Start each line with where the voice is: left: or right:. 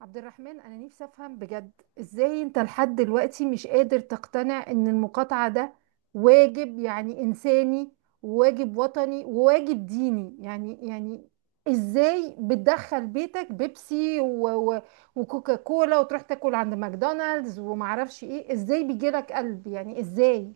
right: عبد الرحمن، أنا نفسي أفهم بجد إزاي أنت لحد دلوقتي مش قادر تقتنع إن المقاطعة ده واجب، يعني إنساني وواجب وطني وواجب ديني. إزاي بتدخل بيتك بيبسي و و وكوكا كولا وتروح تاكل عند ماكدونالدز ومعرفش إيه؟ إزاي بيجيلك قلب؟ يعني إزاي؟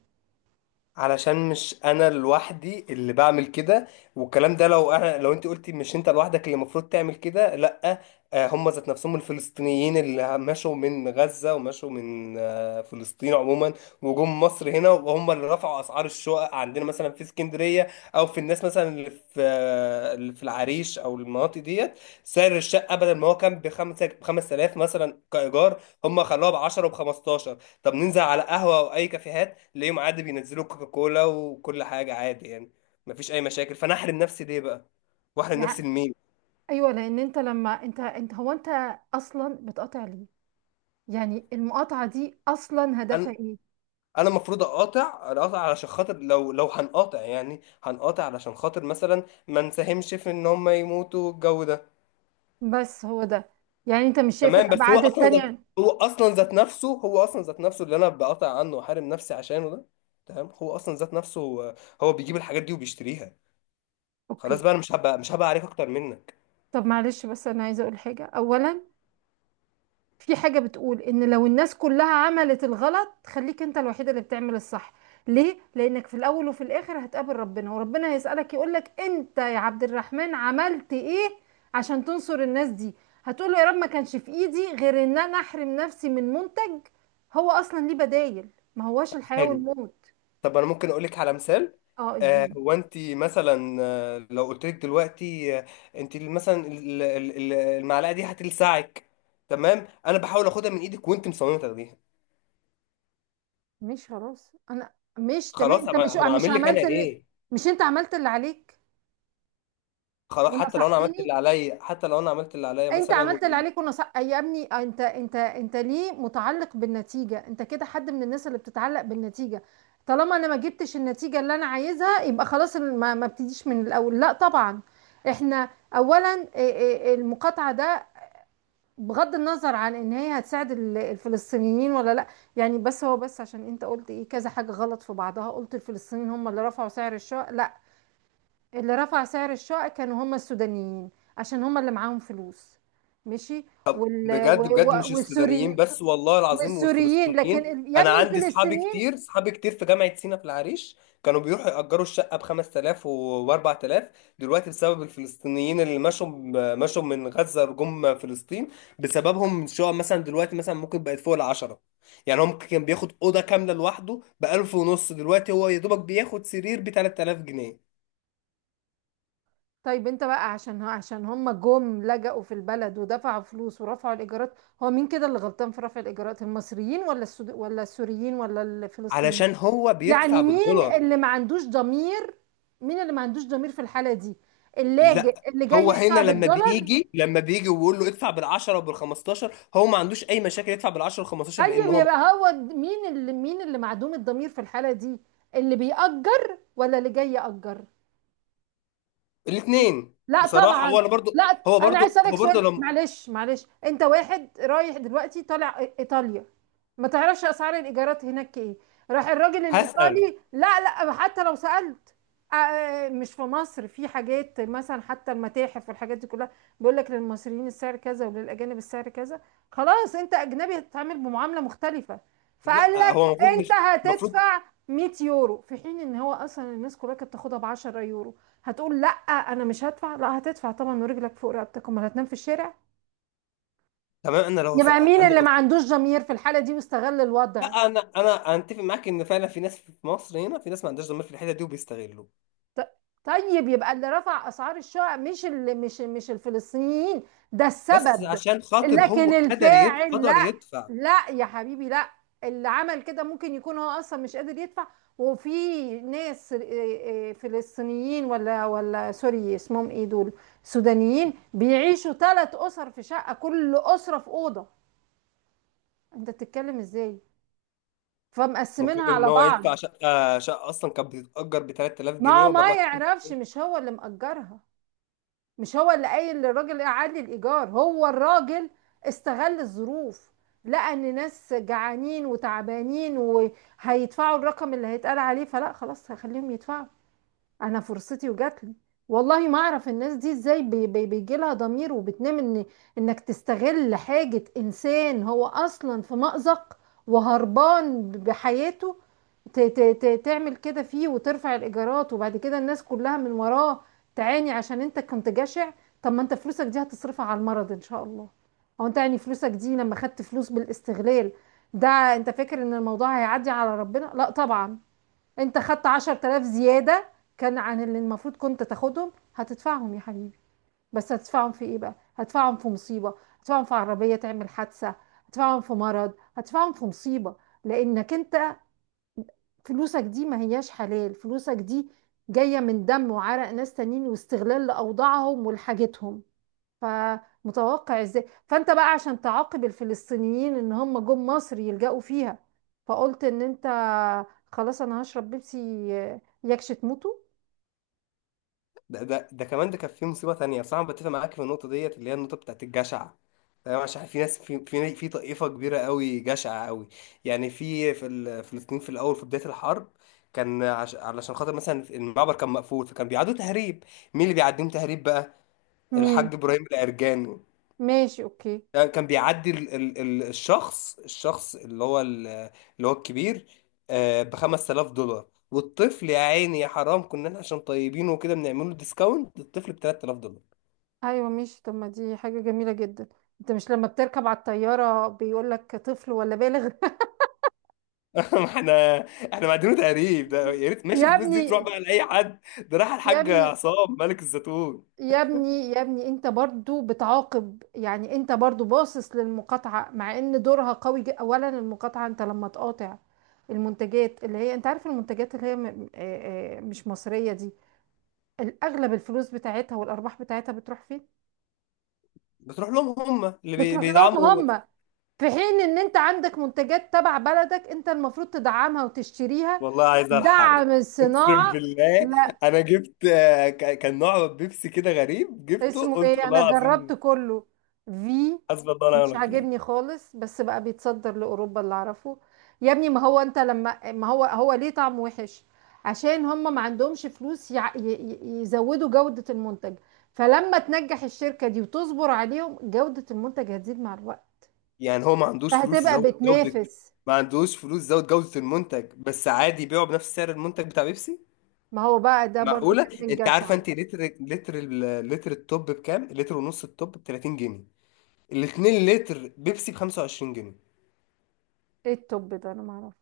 left: علشان مش انا لوحدي اللي بعمل كده. والكلام ده، لو انت قلتي مش انت لوحدك اللي المفروض تعمل كده، لا. هم ذات نفسهم الفلسطينيين اللي مشوا من غزة ومشوا من فلسطين عموما، وجم مصر هنا، وهم اللي رفعوا اسعار الشقق عندنا مثلا في اسكندرية. او في الناس مثلا اللي في اللي في العريش او المناطق ديت. سعر الشقة بدل ما هو كان بخمسة، بخمس آلاف مثلا كإيجار، هم خلوها ب 10 وب 15. طب ننزل على قهوة او اي كافيهات، تلاقيهم عادي بينزلوا كوكا كولا وكل حاجه عادي، يعني مفيش اي مشاكل. فانا احرم نفسي ليه بقى؟ واحرم نفسي
right: يعني
left: لمين؟
right: أيوة، لأن أنت لما أنت أصلا بتقاطع ليه؟ يعني المقاطعة دي أصلا هدفها
left: انا
right: إيه؟
left: انا المفروض اقاطع علشان خاطر، لو هنقاطع، يعني هنقاطع علشان خاطر مثلا ما نساهمش في ان هم يموتوا الجو ده.
right: بس هو ده، يعني انت مش شايف
left: تمام، بس هو
right: الابعاد
left: اصلا ذات
right: التانية.
left: هو اصلا ذات نفسه هو اصلا ذات نفسه اللي انا بقاطع عنه واحارم نفسي عشانه ده. تمام، هو اصلا ذات نفسه. هو هو بيجيب الحاجات دي وبيشتريها.
right: اوكي.
left: خلاص بقى، انا مش هبقى عليك اكتر منك.
right: طب معلش، بس انا عايزه اقول حاجه اولا. في حاجه بتقول ان لو الناس كلها عملت الغلط، خليك انت الوحيده اللي بتعمل الصح. ليه؟ لانك في الاول وفي الاخر هتقابل ربنا، وربنا هيسالك، يقولك: انت يا عبد الرحمن عملت ايه عشان تنصر الناس دي؟ هتقول له: يا رب، ما كانش في ايدي غير ان انا احرم نفسي من منتج هو اصلا ليه بدايل، ما هواش الحياه
left: حلو،
right: والموت.
left: طب انا ممكن اقول لك على مثال.
right: اه، الدين.
left: هو انت مثلا، لو قلت لك دلوقتي، انت مثلا المعلقه دي هتلسعك، تمام؟ انا بحاول اخدها من ايدك وانت مصممه تاخديها.
right: مش خلاص انا مش تمام
left: خلاص،
right: انت مش
left: طب
right: مش
left: اعمل لك انا
right: عملت اللي،
left: ايه؟
right: مش انت عملت اللي عليك
left: خلاص،
right: ونصحتني.
left: حتى لو انا عملت اللي عليا
right: انت
left: مثلا.
right: عملت اللي عليك ونصح يا ابني. انت ليه متعلق بالنتيجة؟ انت كده حد من الناس اللي بتتعلق بالنتيجة. طالما انا ما جبتش النتيجة اللي انا عايزها يبقى خلاص ما ابتديش من الاول؟ لا طبعا. احنا اولا، إيه المقاطعة ده؟ بغض النظر عن ان هي هتساعد الفلسطينيين ولا لا. يعني بس عشان انت قلت ايه كذا حاجة غلط في بعضها. قلت الفلسطينيين هم اللي رفعوا سعر الشقق؟ لا، اللي رفع سعر الشقق كانوا هم السودانيين عشان هم اللي معاهم فلوس. ماشي. وال... و...
left: بجد بجد، مش
right: و...
left: السودانيين
right: والسوري
left: بس، والله العظيم،
right: والسوريين، لكن
left: والفلسطينيين.
right: يا
left: انا
right: ابني
left: عندي اصحابي
right: الفلسطينيين.
left: كتير، اصحابي كتير في جامعة سينا في العريش، كانوا بيروحوا يأجروا الشقة ب 5000 و 4000. دلوقتي بسبب الفلسطينيين اللي مشوا، مشوا من غزة جم فلسطين، بسببهم شقق مثلا دلوقتي مثلا ممكن بقت فوق العشرة. يعني هم كان بياخد أوضة كاملة لوحده ب 1000 ونص، دلوقتي هو يا دوبك بياخد سرير ب 3000 جنيه،
right: طيب انت بقى عشان هم جم لجأوا في البلد ودفعوا فلوس ورفعوا الايجارات. هو مين كده اللي غلطان في رفع الايجارات؟ المصريين ولا السوريين ولا الفلسطينيين؟
left: علشان هو بيدفع
right: يعني مين
left: بالدولار.
right: اللي ما عندوش ضمير؟ مين اللي ما عندوش ضمير في الحالة دي؟ اللاجئ
left: لا،
right: اللي جاي
left: هو هنا
right: يدفع
left: لما
right: بالدولار؟
left: بيجي لما بيجي ويقول له ادفع بال10 وبال15، هو ما عندوش اي مشاكل يدفع بال10 وال15، لان
right: طيب
left: هو.
right: يبقى مين اللي معدوم الضمير في الحالة دي؟ اللي بيأجر ولا اللي جاي يأجر؟
left: الاثنين
right: لا
left: بصراحه، هو
right: طبعا،
left: انا برضو.
right: لا.
left: هو
right: انا عايز
left: برضو،
right: اسالك
left: هو برضو
right: سؤال.
left: لما.
right: معلش معلش، انت واحد رايح دلوقتي طالع ايطاليا، ما تعرفش اسعار الايجارات هناك ايه. راح الراجل
left: هسأل.
right: الايطالي، لا لا، حتى لو سالت. مش في مصر في حاجات مثلا حتى المتاحف والحاجات دي كلها، بيقول لك للمصريين السعر كذا وللاجانب السعر كذا. خلاص انت اجنبي هتتعامل بمعامله مختلفه. فقال
left: لا،
right: لك
left: هو المفروض
right: انت
left: مش، المفروض.
right: هتدفع 100 يورو، في حين ان هو اصلا الناس كلها كانت بتاخدها ب 10 يورو. هتقول لا انا مش هدفع؟ لا، هتدفع طبعا، ورجلك فوق رقبتك، امال هتنام في الشارع.
left: تمام،
right: يبقى مين
left: انا
right: اللي
left: لو،
right: ما عندوش ضمير في الحالة دي واستغل
left: لا،
right: الوضع؟
left: انا اتفق معاك ان فعلا في ناس في مصر هنا، في ناس ما عندهاش ضمير في الحته دي وبيستغلوا.
right: ط- طيب يبقى اللي رفع اسعار الشقق مش اللي مش مش الفلسطينيين، ده
left: بس
right: السبب،
left: عشان خاطر هو
right: لكن الفاعل
left: قدر
right: لا.
left: يدفع،
right: لا يا حبيبي، لا. اللي عمل كده ممكن يكون هو اصلا مش قادر يدفع. وفي ناس فلسطينيين ولا سوري اسمهم ايه دول، سودانيين بيعيشوا 3 اسر في شقة، كل اسرة في اوضة. انت بتتكلم ازاي؟ فمقسمينها
left: مقابل ان
right: على
left: هو
right: بعض.
left: يدفع. شقه، شقه اصلا كانت بتتأجر ب 3000
right: ما
left: جنيه
right: هو
left: وب
right: ما يعرفش،
left: 4000.
right: مش هو اللي مأجرها، مش هو اللي قايل للراجل اعلي الايجار. هو الراجل استغل الظروف. لقى ان ناس جعانين وتعبانين وهيدفعوا الرقم اللي هيتقال عليه، فلا خلاص هخليهم يدفعوا، انا فرصتي وجاتلي. والله ما اعرف الناس دي ازاي بي بي بيجي لها ضمير وبتنام، ان انك تستغل حاجة، انسان هو اصلا في مأزق وهربان بحياته، ت ت ت تعمل كده فيه وترفع الايجارات، وبعد كده الناس كلها من وراه تعاني عشان انت كنت جشع. طب ما انت فلوسك دي هتصرفها على المرض ان شاء الله. هو انت يعني فلوسك دي لما خدت فلوس بالاستغلال، ده انت فاكر ان الموضوع هيعدي على ربنا؟ لا طبعا. انت خدت 10000 زيادة كان عن اللي المفروض كنت تاخدهم، هتدفعهم يا حبيبي. بس هتدفعهم في ايه بقى؟ هتدفعهم في مصيبة، هتدفعهم في عربية تعمل حادثة، هتدفعهم في مرض، هتدفعهم في مصيبة. لانك انت فلوسك دي ما هياش حلال، فلوسك دي جاية من دم وعرق ناس تانيين واستغلال لأوضاعهم ولحاجتهم. فمتوقع ازاي، فانت بقى عشان تعاقب الفلسطينيين ان هم جم مصر يلجأوا فيها، فقلت ان انت خلاص انا هشرب بيبسي يكش تموتوا.
left: ده كمان، ده كان في مصيبه تانية بصراحه. أنا بتفق معاك في النقطه ديت، اللي هي النقطه بتاعت الجشع، تمام؟ عشان في ناس، في طائفه كبيره قوي جشعه قوي. يعني فلسطين، في الاول في بدايه الحرب، علشان خاطر مثلا المعبر كان مقفول، فكان بيعدوا تهريب. مين اللي بيعديهم تهريب بقى؟
right: مين؟
left: الحاج ابراهيم العرجاني.
right: ماشي، اوكي.
left: كان بيعدي ال ال ال الشخص، اللي هو الكبير ب 5000 دولار، والطفل يا عيني يا حرام، كنا احنا عشان طيبين وكده بنعمل له ديسكاونت، الطفل ب 3000 دولار.
right: ايوه ماشي، طب ما دي حاجة جميلة جدا، انت مش لما بتركب على الطيارة بيقول لك طفل ولا بالغ؟
left: ما احنا، احنا معدينه تقريب ده. يا ريت ماشي
right: يا
left: الفلوس دي تروح
right: ابني
left: بقى لاي حد، ده راح
right: يا
left: الحاج
right: ابني
left: عصام ملك الزيتون.
right: يا ابني يا ابني، انت برضو بتعاقب، يعني انت برضو باصص للمقاطعة مع ان دورها قوي جدا. اولا المقاطعة، انت لما تقاطع المنتجات اللي هي، انت عارف المنتجات اللي هي مش مصرية دي، الاغلب الفلوس بتاعتها والارباح بتاعتها بتروح فين؟
left: بتروح لهم، هم اللي
right: بتروح لهم
left: بيدعموا.
right: هم. في حين ان انت عندك منتجات تبع بلدك انت المفروض تدعمها وتشتريها،
left: والله عايز الحرب،
right: دعم
left: اقسم
right: الصناعة.
left: بالله.
right: لا.
left: انا جبت كان نوع بيبسي كده غريب، جبته
right: اسمه
left: قلت
right: ايه،
left: والله
right: انا جربت
left: العظيم،
right: كله. في،
left: حسبي الله ونعم
right: مش
left: الوكيل.
right: عاجبني خالص، بس بقى بيتصدر لاوروبا اللي اعرفه. يا ابني، ما هو هو ليه طعم وحش؟ عشان هم ما عندهمش فلوس يزودوا جودة المنتج. فلما تنجح الشركة دي وتصبر عليهم، جودة المنتج هتزيد مع الوقت،
left: يعني هو ما عندوش فلوس
right: فهتبقى
left: يزود جودة؟
right: بتنافس.
left: ما عندوش فلوس يزود جودة المنتج، بس عادي يبيعه بنفس سعر المنتج بتاع بيبسي؟
right: ما هو بقى ده برضو
left: معقولة؟
right: كان من
left: انت عارفة،
right: جشع.
left: انت لتر لتر ال- لتر التوب بكام؟ لتر ونص التوب ب 30 جنيه، الاتنين لتر بيبسي ب 25 جنيه.
right: ايه التوب ده، انا ما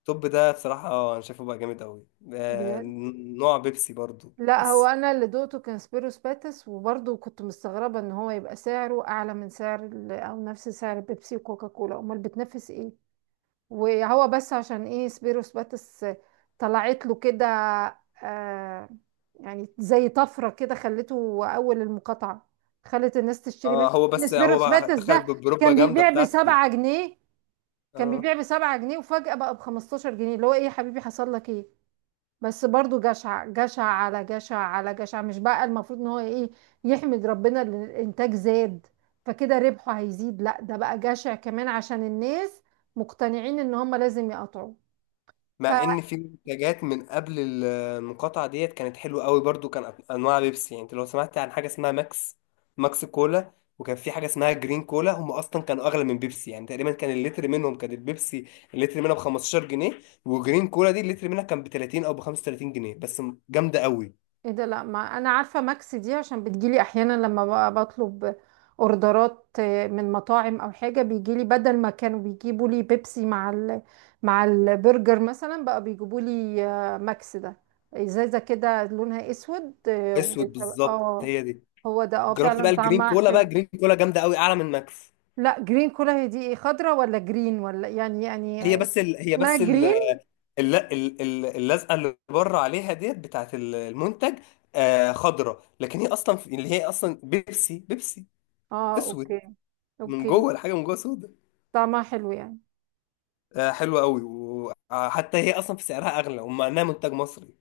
left: التوب ده بصراحة، اه، انا شايفه بقى جامد قوي. آه،
right: اعرفه.
left: نوع بيبسي برضو،
right: لا هو
left: بس.
right: انا اللي دوقته كان سبيروس باتس، وبرضه كنت مستغربه ان هو يبقى سعره اعلى من سعر او نفس سعر بيبسي وكوكا كولا، امال بتنافس ايه؟ وهو بس عشان ايه سبيروس باتس طلعت له كده؟ آه، يعني زي طفره كده خلته اول المقاطعه، خلت الناس تشتري منه.
left: اه، هو
right: ان
left: بس، هو
right: سبيروس
left: بقى
right: باتس
left: دخل
right: ده
left: بالبروبا
right: كان
left: جامدة
right: بيبيع
left: بتاعته دي.
right: بسبعة جنيه كان
left: اه،
right: بيبيع بسبعة جنيه وفجأة بقى ب15 جنيه، اللي هو ايه يا حبيبي حصل لك ايه؟ بس برضو جشع جشع على جشع على جشع. مش بقى المفروض ان هو ايه، يحمد ربنا ان الانتاج زاد فكده ربحه هيزيد؟ لا، ده بقى جشع كمان عشان الناس مقتنعين ان هم لازم يقطعوا. ف
left: مع ان في منتجات من قبل المقاطعه ديت كانت حلوه قوي برضو. كان انواع بيبسي، يعني انت لو سمعت عن حاجه اسمها ماكس، ماكس كولا، وكان في حاجه اسمها جرين كولا. هم اصلا كانوا اغلى من بيبسي، يعني تقريبا كان اللتر منهم، كان البيبسي اللتر منها ب 15 جنيه، وجرين كولا دي اللتر منها كان ب 30 او ب 35 جنيه، جامده قوي.
right: ايه ده؟ لا، ما انا عارفه، ماكس دي، عشان بتجيلي احيانا لما بقى بطلب اوردرات من مطاعم او حاجه بيجيلي، بدل ما كانوا بيجيبوا لي بيبسي مع مع البرجر مثلا، بقى بيجيبوا لي ماكس ده. ازازه كده لونها اسود، اه،
left: اسود بالظبط، هي دي.
right: هو ده، اه،
left: جربت
right: فعلا
left: بقى الجرين
right: طعمها
left: كولا بقى،
right: حلو.
left: جرين كولا جامده قوي، اعلى من ماكس.
right: لا جرين كلها هي دي ايه؟ خضرة ولا جرين ولا؟ يعني
left: هي بس ال... هي
right: اسمها
left: بس الل-
right: جرين.
left: ال- ال- اللزقه اللي بره عليها ديت بتاعت المنتج، آه، خضره، لكن اللي هي اصلا بيبسي. بيبسي
right: اه،
left: اسود،
right: اوكي.
left: من
right: اوكي
left: جوه الحاجه من جوه سودا.
right: طعمها حلو يعني.
left: آه، حلوه قوي، وحتى هي اصلا في سعرها اغلى، ومع انها منتج مصري.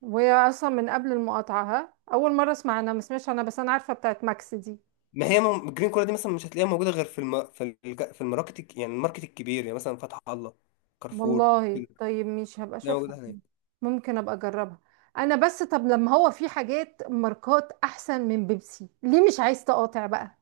right: وهي اصلا من قبل المقاطعة؟ ها، اول مرة اسمع، انا ما سمعتش، انا بس انا عارفة بتاعت ماكس دي.
left: ما هي الجرين كولا دي مثلا مش هتلاقيها موجوده غير في الماركت يعني الماركت الكبير، يعني مثلا فتح الله، كارفور
right: والله
left: كده.
right: طيب مش هبقى
left: هتلاقيها
right: اشوفها
left: موجوده
right: دي،
left: هناك.
right: ممكن ابقى اجربها. انا بس طب لما هو في حاجات ماركات احسن من بيبسي، ليه مش عايز تقاطع بقى؟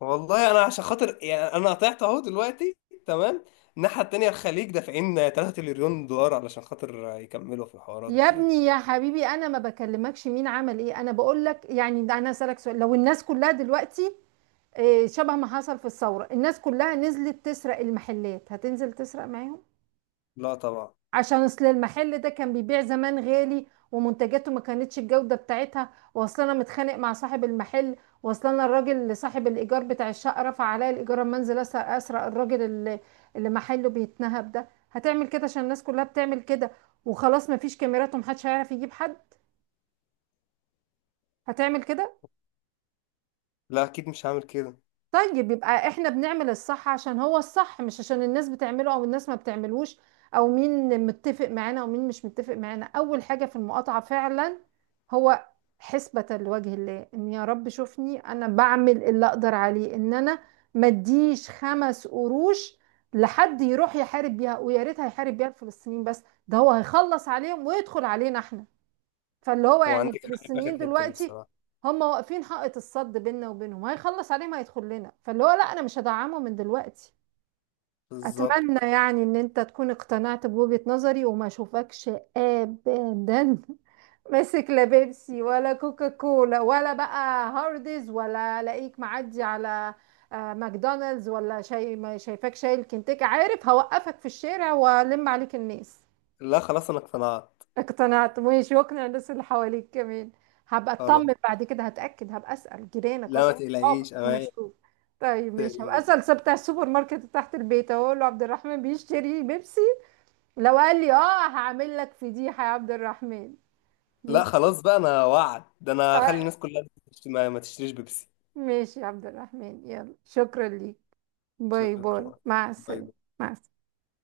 left: والله انا عشان خاطر، يعني انا طلعت اهو دلوقتي، تمام؟ الناحيه التانيه الخليج دافعين 3 تريليون دولار علشان خاطر يكملوا في الحوارات
right: يا
left: ديت.
right: ابني يا حبيبي، انا ما بكلمكش مين عمل ايه، انا بقول لك يعني. ده انا اسالك سؤال، لو الناس كلها دلوقتي، شبه ما حصل في الثوره، الناس كلها نزلت تسرق المحلات، هتنزل تسرق معاهم؟
left: لا طبعا.
right: عشان اصل المحل ده كان بيبيع زمان غالي، ومنتجاته ما كانتش الجوده بتاعتها، واصل انا متخانق مع صاحب المحل، واصل انا الراجل اللي صاحب الايجار بتاع الشقه رفع عليا الايجار، اما انزل اسرق، الراجل اللي اللي محله بيتنهب ده، هتعمل كده عشان الناس كلها بتعمل كده وخلاص مفيش كاميرات ومحدش هيعرف يجيب حد؟ هتعمل كده؟
left: لا، اكيد مش هعمل كده.
right: طيب يبقى احنا بنعمل الصح عشان هو الصح، مش عشان الناس بتعمله او الناس ما بتعملوش، او مين متفق معانا او مين مش متفق معانا. اول حاجة في المقاطعة فعلا هو حسبة لوجه الله، ان يا رب شوفني انا بعمل اللي اقدر عليه، ان انا ما اديش 5 قروش لحد يروح يحارب بيها. ويا ريت هيحارب بيها الفلسطينيين بس، ده هو هيخلص عليهم ويدخل علينا احنا. فاللي هو
left: هو
right: يعني
left: عندك حق في اخر
right: الفلسطينيين
left: حته دي
right: دلوقتي
left: بصراحه،
right: هم واقفين حائط الصد بيننا وبينهم، هيخلص عليهم هيدخل لنا، فاللي هو لا انا مش هدعمه من دلوقتي.
left: بالظبط.
right: اتمنى يعني ان انت تكون اقتنعت بوجهة نظري، وما اشوفكش ابدا ماسك لا بيبسي ولا كوكا كولا ولا بقى هارديز، ولا الاقيك معدي على ماكدونالدز ولا شيء، ما شايفاك شايل كنتاكي، عارف هوقفك في الشارع والم عليك الناس.
left: لا، خلاص انا اقتنعت.
right: اقتنعت؟ مش يقنع الناس اللي حواليك كمان؟ هبقى
left: خلاص،
right: اطمن بعد كده، هتأكد، هبقى اسأل جيرانك
left: لا، ما
right: واسأل صحابك
left: تقلقيش.
right: اما اشوف. طيب مش هبقى
left: تقلقيش
right: اسأل بتاع السوبر ماركت تحت البيت، اقول له عبد الرحمن بيشتري بيبسي؟ لو قال لي اه، هعمل لك فضيحة يا عبد الرحمن.
left: لا
right: مش،
left: خلاص بقى، انا وعد ده، انا هخلي
right: طيب،
left: الناس كلها ما تشتريش بيبسي.
right: ماشي يا عبد الرحمن. يلا، شكرا ليك، باي باي،
left: شكرا،
right: مع
left: باي
right: السلامة.
left: باي.
right: مع السلامة.